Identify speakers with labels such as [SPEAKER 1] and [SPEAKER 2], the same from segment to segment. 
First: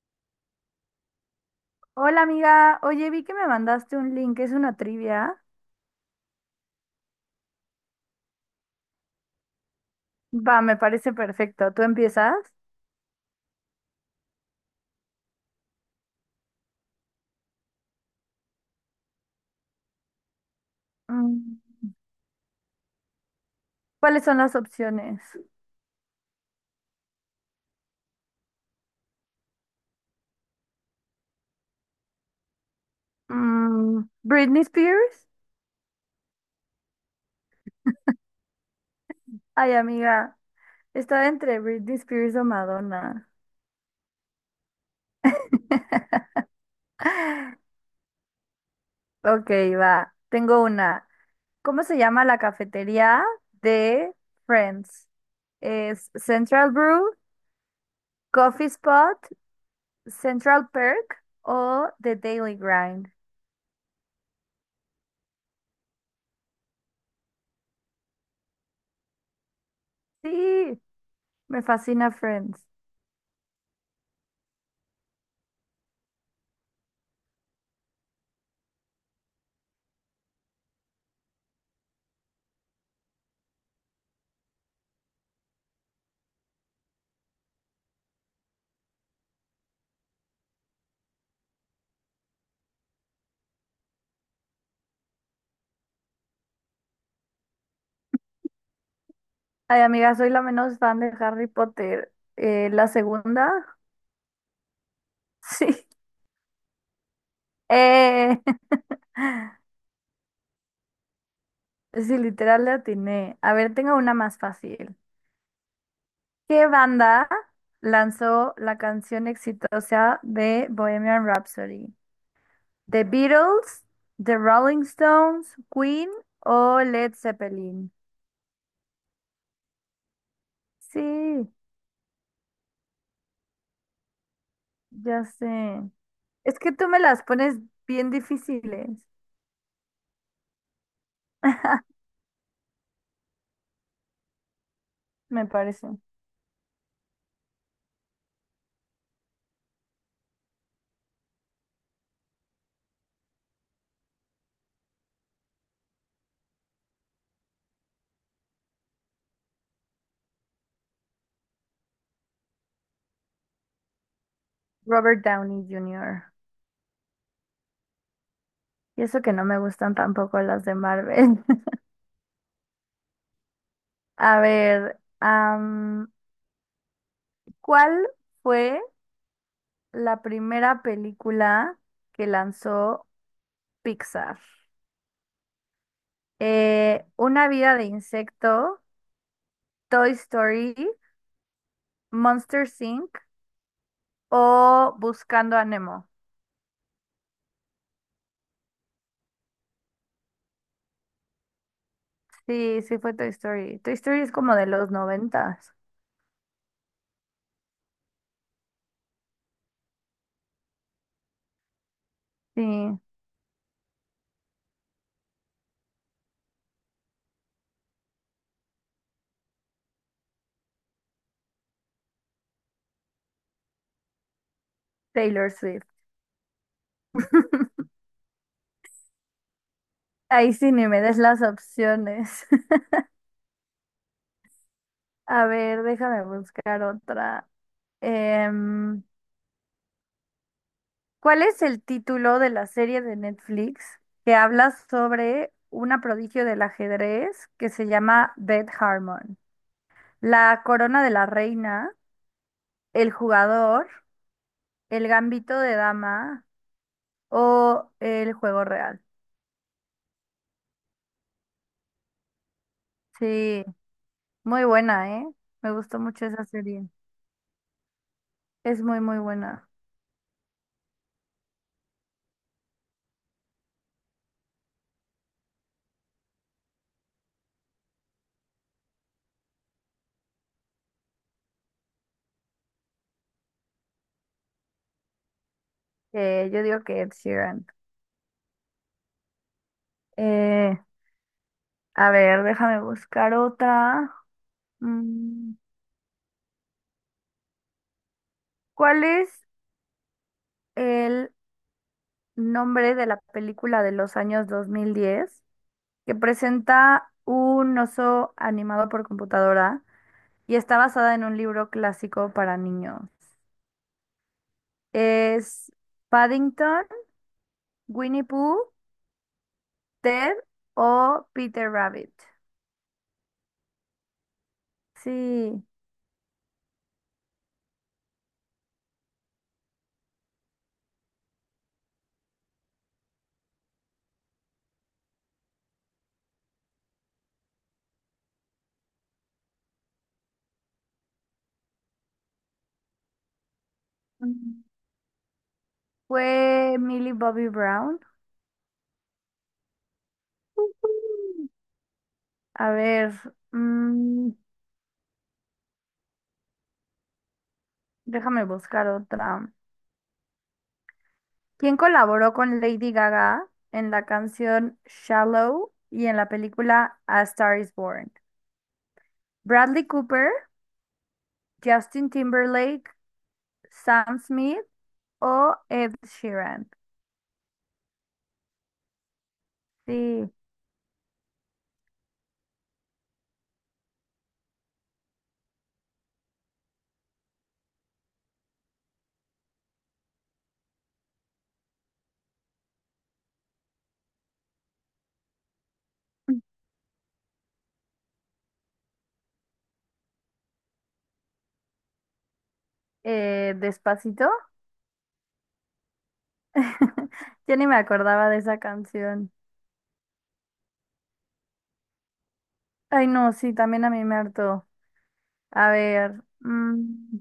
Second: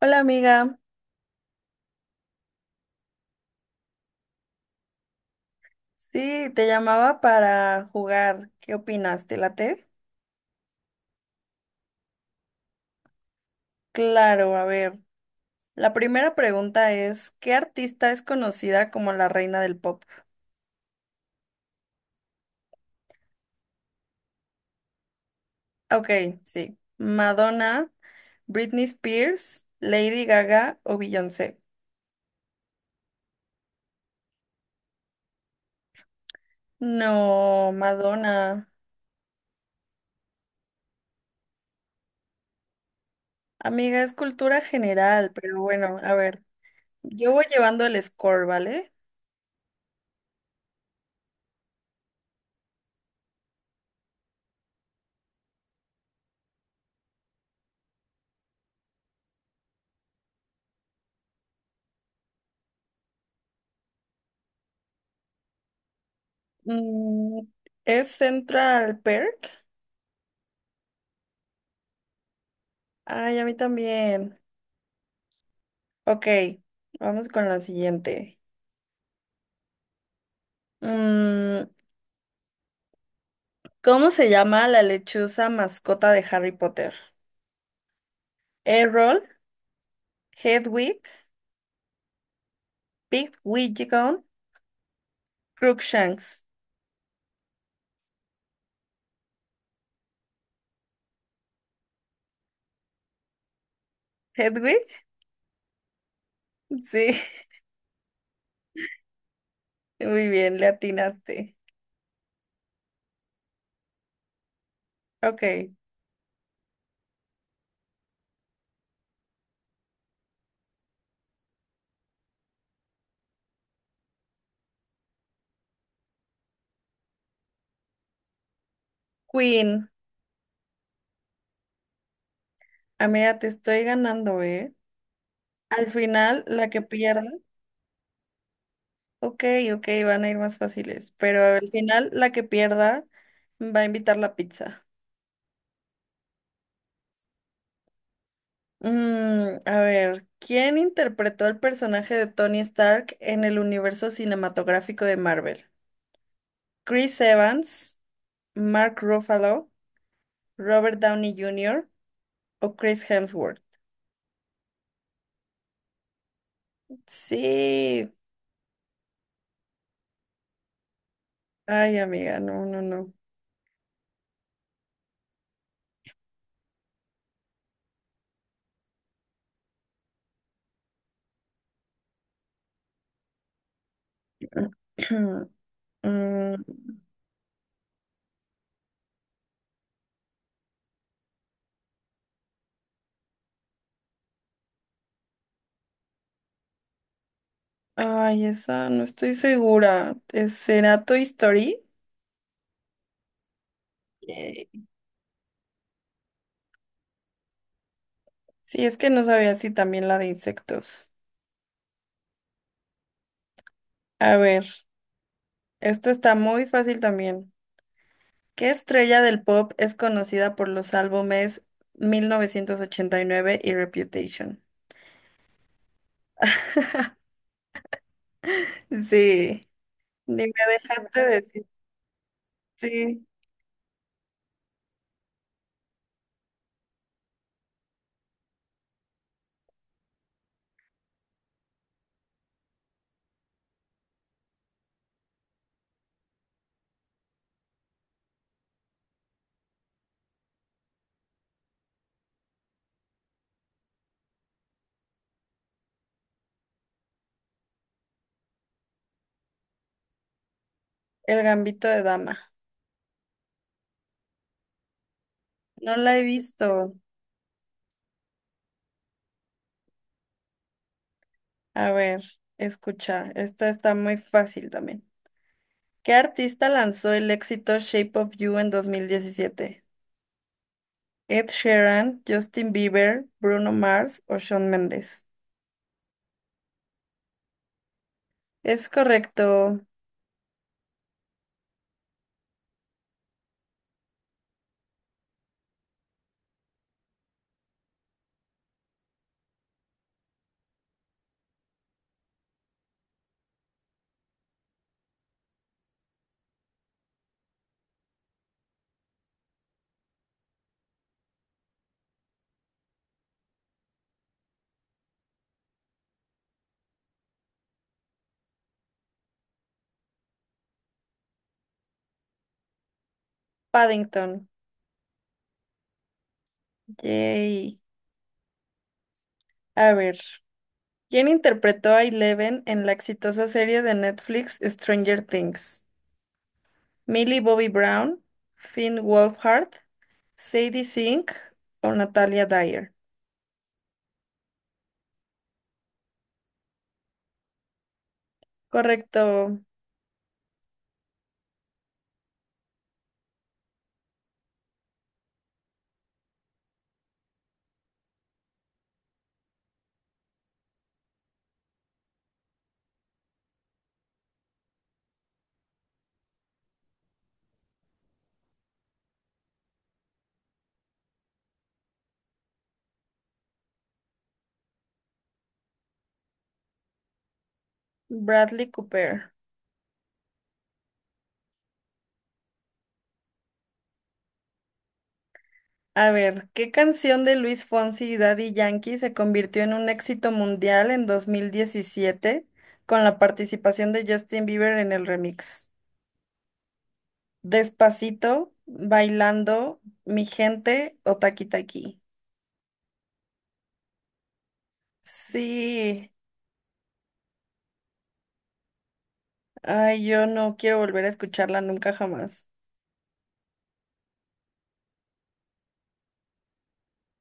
[SPEAKER 1] Hola amiga,
[SPEAKER 2] Hola amiga, oye, vi que me mandaste un link, es una trivia.
[SPEAKER 1] sí, te llamaba para jugar. ¿Qué opinas? ¿Te late?
[SPEAKER 2] Va, me parece perfecto. ¿Tú empiezas?
[SPEAKER 1] Claro, a ver. La primera pregunta es, ¿qué artista es conocida como la reina del pop?
[SPEAKER 2] Mm, ¿Cuáles son las opciones?
[SPEAKER 1] Ok, sí. Madonna, Britney Spears, Lady Gaga o Beyoncé.
[SPEAKER 2] Britney Spears.
[SPEAKER 1] No, Madonna.
[SPEAKER 2] Ay, amiga, estaba entre Britney Spears o Madonna.
[SPEAKER 1] Amiga, es cultura general, pero bueno, a ver. Yo voy llevando el score, ¿vale?
[SPEAKER 2] Ok, va. Tengo una. ¿Cómo se llama la cafetería de Friends? ¿Es Central Brew, Coffee Spot, Central Perk o The Daily Grind?
[SPEAKER 1] Mm, ¿Es Central Perk?
[SPEAKER 2] Sí. Me fascina Friends.
[SPEAKER 1] Ay, a mí también. Ok, vamos con la siguiente. Mm, ¿Cómo se llama la lechuza mascota de Harry Potter? Errol, Hedwig, Pigwidgeon, Crookshanks.
[SPEAKER 2] Ay, amiga, soy la menos fan de Harry Potter. La segunda,
[SPEAKER 1] ¿Hedwig?
[SPEAKER 2] sí.
[SPEAKER 1] Sí,
[SPEAKER 2] Eh,
[SPEAKER 1] muy bien, le atinaste.
[SPEAKER 2] sí, literal le atiné. A ver, tengo una más fácil.
[SPEAKER 1] Ok,
[SPEAKER 2] ¿Qué banda lanzó la canción exitosa de Bohemian Rhapsody? ¿The Beatles, The Rolling Stones, Queen o Led Zeppelin?
[SPEAKER 1] Queen.
[SPEAKER 2] Sí,
[SPEAKER 1] Amiga, te estoy ganando, ¿eh?
[SPEAKER 2] ya sé.
[SPEAKER 1] Al final,
[SPEAKER 2] Es
[SPEAKER 1] la
[SPEAKER 2] que
[SPEAKER 1] que
[SPEAKER 2] tú me las
[SPEAKER 1] pierda.
[SPEAKER 2] pones bien difíciles,
[SPEAKER 1] Ok, ok, van a ir más fáciles, pero al final, la que pierda va a invitar la pizza.
[SPEAKER 2] me parece.
[SPEAKER 1] A ver, ¿quién interpretó el personaje de Tony Stark en el universo cinematográfico de Marvel? ¿Chris Evans, Mark Ruffalo, Robert Downey Jr. o Chris Hemsworth?
[SPEAKER 2] Robert Downey Jr.
[SPEAKER 1] Sí.
[SPEAKER 2] Y eso que no me gustan tampoco las de Marvel.
[SPEAKER 1] Ay, amiga, no, no, no.
[SPEAKER 2] A ver, ¿cuál fue la primera película que lanzó Pixar?
[SPEAKER 1] Mm,
[SPEAKER 2] ¿Una vida de insecto, Toy Story, Monsters Inc. o Buscando a Nemo?
[SPEAKER 1] ay, esa no estoy segura. ¿Será Toy Story?
[SPEAKER 2] Sí, sí fue Toy Story. Toy Story es como de
[SPEAKER 1] Eh,
[SPEAKER 2] los noventas.
[SPEAKER 1] Sí, es que no sabía si también la de insectos.
[SPEAKER 2] Sí,
[SPEAKER 1] A ver, esta está muy fácil también. ¿Qué estrella del pop es conocida por los álbumes 1989 y nueve y Reputation?
[SPEAKER 2] Taylor Swift.
[SPEAKER 1] Sí, ni
[SPEAKER 2] Ahí
[SPEAKER 1] me
[SPEAKER 2] sí ni me des
[SPEAKER 1] dejaste
[SPEAKER 2] las
[SPEAKER 1] decir.
[SPEAKER 2] opciones.
[SPEAKER 1] Sí,
[SPEAKER 2] A ver, déjame buscar otra. Em, ¿Cuál es el título de la serie de Netflix que habla sobre una prodigio del ajedrez que se llama Beth Harmon? La corona de la reina, el jugador, el gambito de dama o el juego real.
[SPEAKER 1] El Gambito de Dama.
[SPEAKER 2] Sí, muy buena, ¿eh? Me
[SPEAKER 1] No
[SPEAKER 2] gustó
[SPEAKER 1] la he
[SPEAKER 2] mucho esa serie.
[SPEAKER 1] visto.
[SPEAKER 2] Es muy, muy buena.
[SPEAKER 1] A ver, escucha, esta está muy fácil también. ¿Qué artista lanzó el éxito Shape of You en 2017? Ed Sheeran, Justin Bieber, Bruno Mars o Shawn Mendes.
[SPEAKER 2] Yo digo que Ed Sheeran.
[SPEAKER 1] Es correcto,
[SPEAKER 2] Eh, a ver, déjame buscar otra. Mm, ¿Cuál es el nombre de la película de los años 2010 que presenta un oso animado por computadora y está basada en un libro clásico para niños? ¿Es Paddington, Winnie Pooh, Ted o Peter Rabbit?
[SPEAKER 1] Paddington.
[SPEAKER 2] Sí,
[SPEAKER 1] Yay. A ver. ¿Quién interpretó a Eleven en la exitosa serie de Netflix Stranger Things? ¿Millie Bobby Brown, Finn Wolfhard, Sadie Sink o Natalia Dyer?
[SPEAKER 2] Mm, fue Millie Bobby Brown.
[SPEAKER 1] Correcto,
[SPEAKER 2] Ujú. A ver, mm, déjame buscar otra. Quien colaboró con Lady Gaga en la canción Shallow y en la película A Star is Born. Bradley Cooper, Justin Timberlake, Sam Smith o Ed Sheeran.
[SPEAKER 1] Bradley Cooper.
[SPEAKER 2] Sí,
[SPEAKER 1] A ver, ¿qué canción de Luis Fonsi y Daddy Yankee se convirtió en un éxito mundial en 2017 con la participación de Justin Bieber en el remix? ¿Despacito, Bailando, Mi Gente o Taki Taki?
[SPEAKER 2] Despacito.
[SPEAKER 1] Sí,
[SPEAKER 2] Ya ni me acordaba de esa canción.
[SPEAKER 1] ay, yo no quiero volver a escucharla nunca jamás.
[SPEAKER 2] Ay, no, sí, también a mí me hartó. A ver,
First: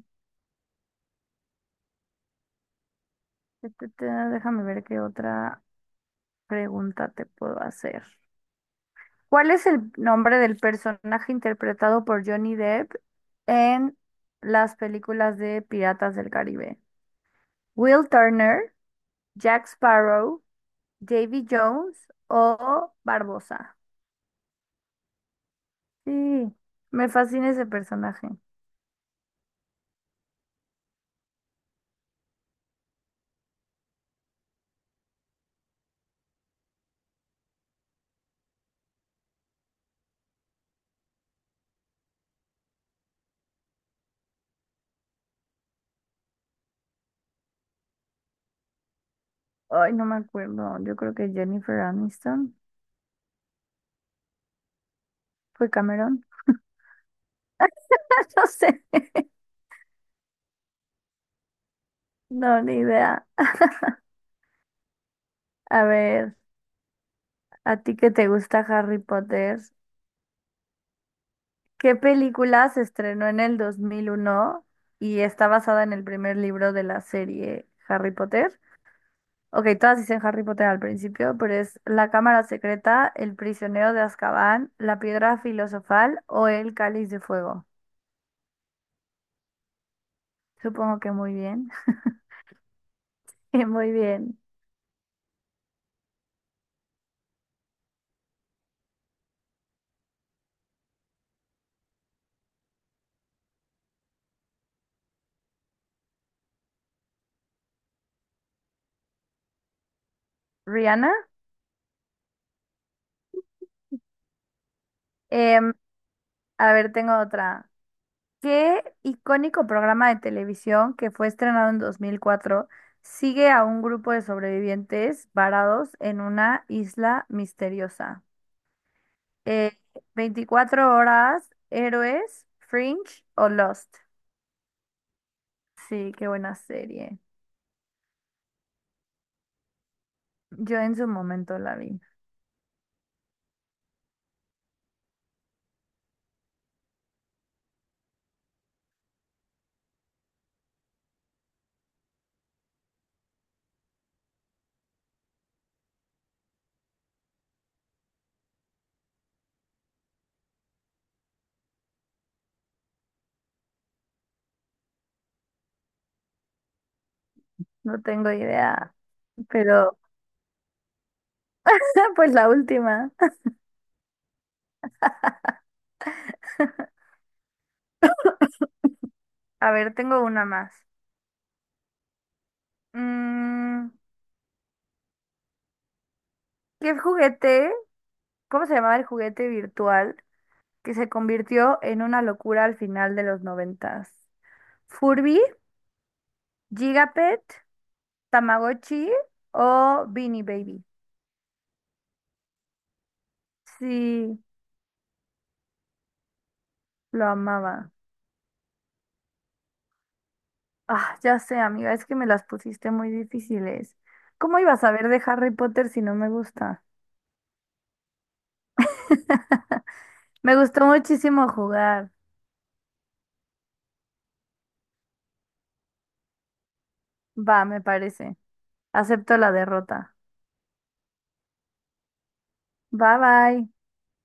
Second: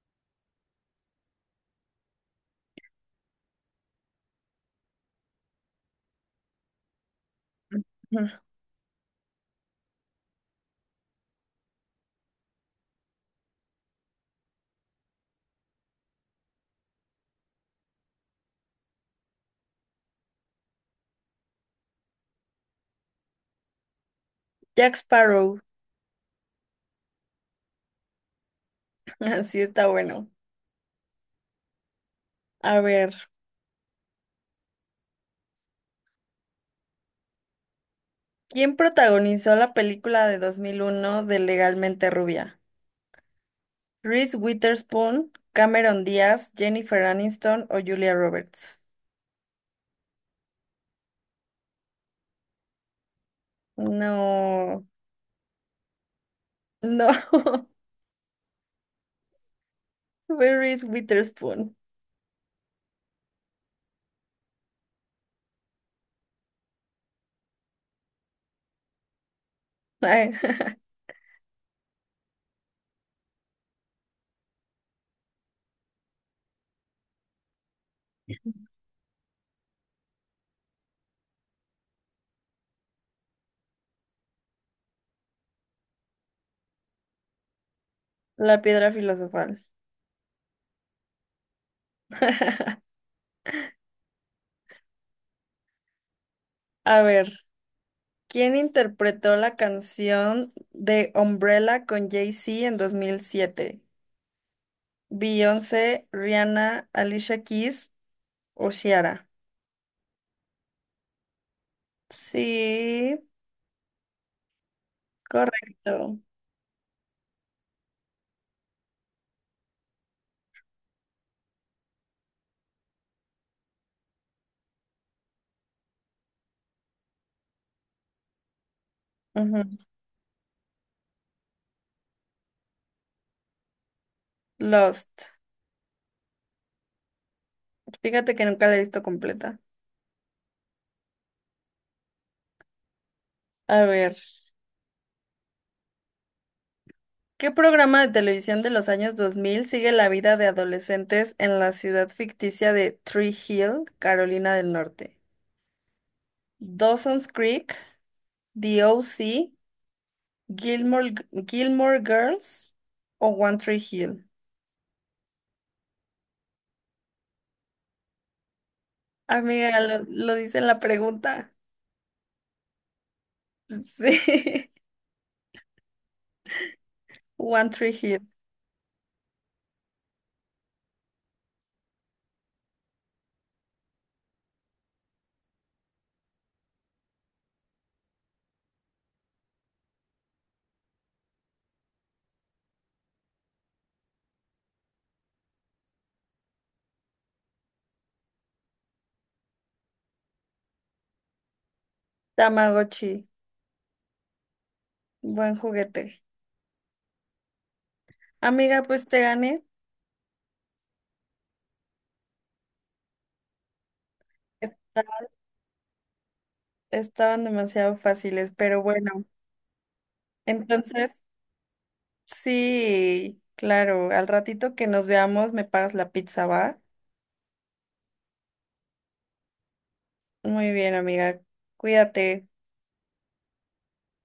[SPEAKER 2] ta, ta, ta, déjame ver qué otra pregunta te puedo hacer.
[SPEAKER 1] Ujú.
[SPEAKER 2] ¿Cuál es el nombre del personaje interpretado por Johnny Depp en las películas de Piratas del Caribe? Will Turner, Jack Sparrow, Davy Jones o Barbosa.
[SPEAKER 1] Jack Sparrow,
[SPEAKER 2] Sí, me fascina ese personaje.
[SPEAKER 1] así está bueno. A ver, ¿quién protagonizó la película de 2001 de Legalmente Rubia? ¿Reese Witherspoon, Cameron Díaz, Jennifer Aniston o Julia Roberts?
[SPEAKER 2] Ay, no me acuerdo. Yo creo que Jennifer Aniston.
[SPEAKER 1] No,
[SPEAKER 2] ¿Fue Cameron?
[SPEAKER 1] no,
[SPEAKER 2] No sé.
[SPEAKER 1] fue Reese Witherspoon.
[SPEAKER 2] No, ni idea. A ver, ¿a ti que te gusta Harry Potter?
[SPEAKER 1] Ay,
[SPEAKER 2] ¿Qué película se estrenó en el 2001 y está basada en el primer libro de la serie Harry Potter? Ok, todas dicen Harry Potter al principio, pero es La Cámara Secreta, El Prisionero de Azkaban, La Piedra Filosofal o El Cáliz de Fuego.
[SPEAKER 1] la piedra filosofal.
[SPEAKER 2] Supongo que muy bien. Muy bien.
[SPEAKER 1] A ver, ¿quién interpretó la canción de Umbrella con Jay-Z en 2007? Beyoncé, Rihanna, Alicia Keys o Ciara.
[SPEAKER 2] Rihanna.
[SPEAKER 1] Sí,
[SPEAKER 2] Em,
[SPEAKER 1] correcto.
[SPEAKER 2] a ver, tengo otra. ¿Qué icónico programa de televisión que fue estrenado en 2004 sigue a un grupo de sobrevivientes varados en una isla misteriosa? Eh,
[SPEAKER 1] Ujú.
[SPEAKER 2] ¿24 horas, Héroes, Fringe o Lost?
[SPEAKER 1] Lost.
[SPEAKER 2] Sí, qué buena serie.
[SPEAKER 1] Fíjate que nunca la he visto completa.
[SPEAKER 2] Yo en su momento la vi.
[SPEAKER 1] A ver, ¿qué programa de televisión de los años 2000 sigue la vida de adolescentes en la ciudad ficticia de Tree Hill, Carolina del Norte? Dawson's Creek, The OC, Gilmore, Gilmore Girls o One Tree Hill.
[SPEAKER 2] No tengo idea,
[SPEAKER 1] Amiga,
[SPEAKER 2] pero
[SPEAKER 1] lo dice en la pregunta.
[SPEAKER 2] pues la última.
[SPEAKER 1] Sí. One Tree Hill,
[SPEAKER 2] A ver, tengo una más. Mm, ¿Qué juguete? ¿Cómo se llamaba el juguete virtual que se convirtió en una locura al final de los noventas? Furby, Gigapet, Tamagotchi o Beanie Baby.
[SPEAKER 1] Tamagotchi,
[SPEAKER 2] Sí,
[SPEAKER 1] buen juguete.
[SPEAKER 2] lo amaba.
[SPEAKER 1] Amiga, pues te gané.
[SPEAKER 2] Ah, ya sé, amiga, es que me las pusiste muy difíciles. ¿Cómo iba a
[SPEAKER 1] Esta-
[SPEAKER 2] saber de Harry Potter si no me gusta?
[SPEAKER 1] Estaban demasiado fáciles, pero bueno.
[SPEAKER 2] Me gustó
[SPEAKER 1] Entonces,
[SPEAKER 2] muchísimo jugar.
[SPEAKER 1] sí, claro, al ratito que nos veamos me pagas la pizza, ¿va?
[SPEAKER 2] Va, me parece. Acepto la derrota.
[SPEAKER 1] Muy bien, amiga. Cuídate.
[SPEAKER 2] Bye bye.